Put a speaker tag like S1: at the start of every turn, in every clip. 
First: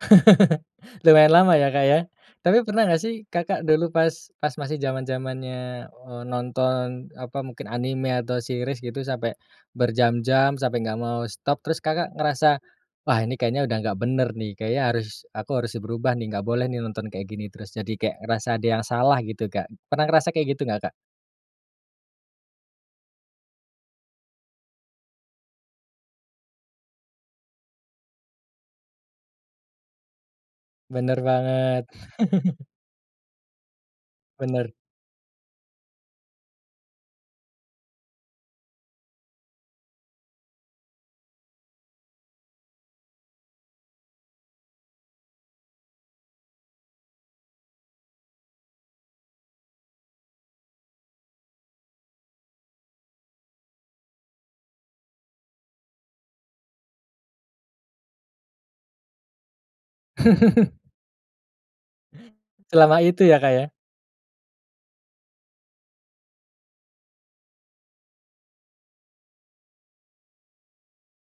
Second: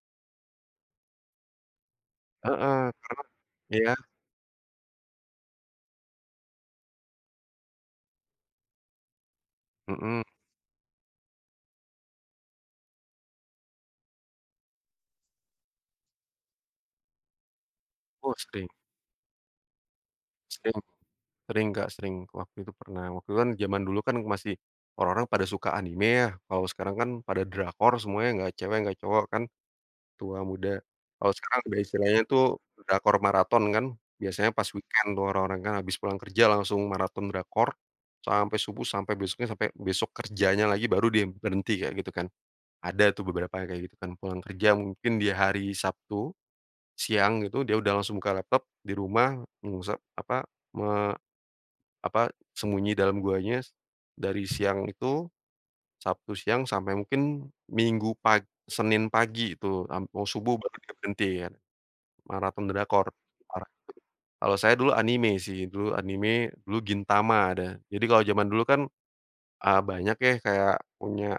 S1: Lumayan lama ya, Kak, ya? Tapi
S2: Heeh,
S1: pernah nggak sih,
S2: karena
S1: Kakak dulu
S2: iya?
S1: pas pas masih zaman-zamannya, eee, nonton, apa, mungkin anime, atau series gitu, sampai
S2: Mhm.
S1: berjam-jam, sampai nggak mau stop, terus Kakak ngerasa, "Wah, ini kayaknya udah nggak bener nih, kayaknya harus aku harus berubah nih, nggak boleh nih nonton kayak gini terus." Jadi kayak
S2: Oh,
S1: ngerasa ada
S2: sering.
S1: yang salah gitu, Kak. Pernah ngerasa kayak gitu
S2: Sering.
S1: nggak, Kak?
S2: Sering, Kak, sering. Waktu itu pernah, waktu itu kan zaman dulu kan masih orang-orang pada suka anime ya, kalau sekarang kan pada drakor semuanya, nggak cewek, nggak cowok kan, tua, muda.
S1: Bener
S2: Kalau sekarang udah
S1: banget.
S2: istilahnya tuh drakor maraton, kan? Biasanya pas
S1: Bener.
S2: weekend tuh orang-orang kan, habis pulang kerja langsung maraton drakor sampai subuh, sampai besoknya, sampai besok kerjanya lagi, baru dia berhenti, kayak gitu, kan. Ada tuh beberapa yang kayak gitu, kan. Pulang kerja mungkin di hari Sabtu, siang gitu, dia udah langsung buka laptop di rumah mengusa apa, me apa, sembunyi dalam guanya, dari siang itu, Sabtu siang sampai mungkin Minggu pag Senin pagi itu, am mau subuh baru dia berhenti, kan. Maraton
S1: Selama
S2: drakor,
S1: itu ya, Kak, ya?
S2: parah. Kalau saya dulu anime sih, dulu anime, dulu Gintama, ada. Jadi, kalau zaman dulu kan, eee, banyak ya kayak punya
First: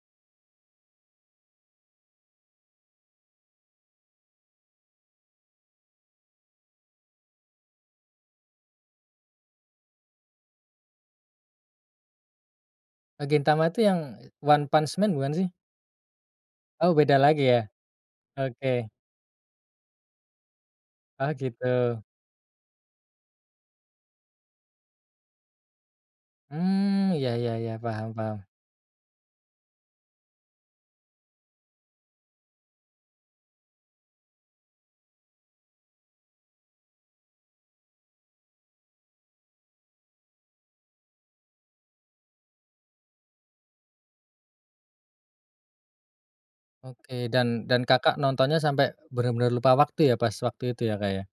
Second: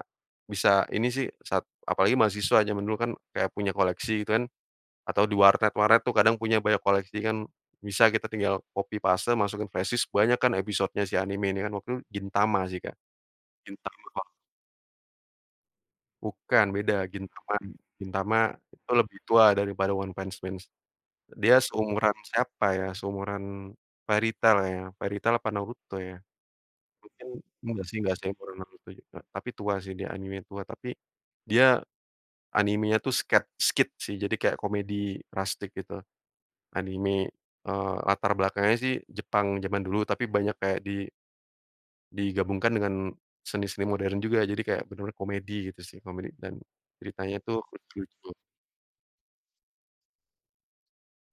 S2: bisa ini sih sat apalagi mahasiswa, zaman dulu kan kayak punya koleksi gitu kan, atau di warnet-warnet tuh kadang punya banyak koleksi kan, bisa kita tinggal copy paste, masukin flashdisk, banyak kan episode nya si anime ini kan, waktu itu Gintama sih, Kak.
S1: E Gintama itu
S2: Gintama
S1: yang
S2: lah.
S1: One-Punch Man, bukan sih?
S2: Bukan,
S1: Oh,
S2: beda.
S1: beda lagi
S2: Gintama
S1: ya?
S2: Gintama
S1: Oke.
S2: itu lebih tua dari pada One-Punch Man.
S1: Oh,
S2: Dia
S1: gitu.
S2: seumuran siapa ya, seumuran Fairytale kayanya, Fairytale apa Naruto, ya.
S1: Mmm.
S2: Mungkin
S1: Ya ya ya,
S2: enggak sih,
S1: paham
S2: enggak, saya
S1: paham.
S2: pernah nonton juga. Tapi tua sih, dia anime tua, tapi dia anime-nya tuh sket skit, sih. Jadi kayak komedi rastik gitu. Anime, eee, latar belakangnya sih Jepang zaman dulu, tapi banyak kayak di digabungkan dengan seni-seni modern juga. Jadi, kayak benar-benar komedi gitu sih. Komedi, dan
S1: Oke,
S2: ceritanya tuh
S1: dan dan Kakak
S2: lucu-lucu.
S1: nontonnya sampai bener-bener lupa waktu ya, pas waktu itu ya, Kak, ya?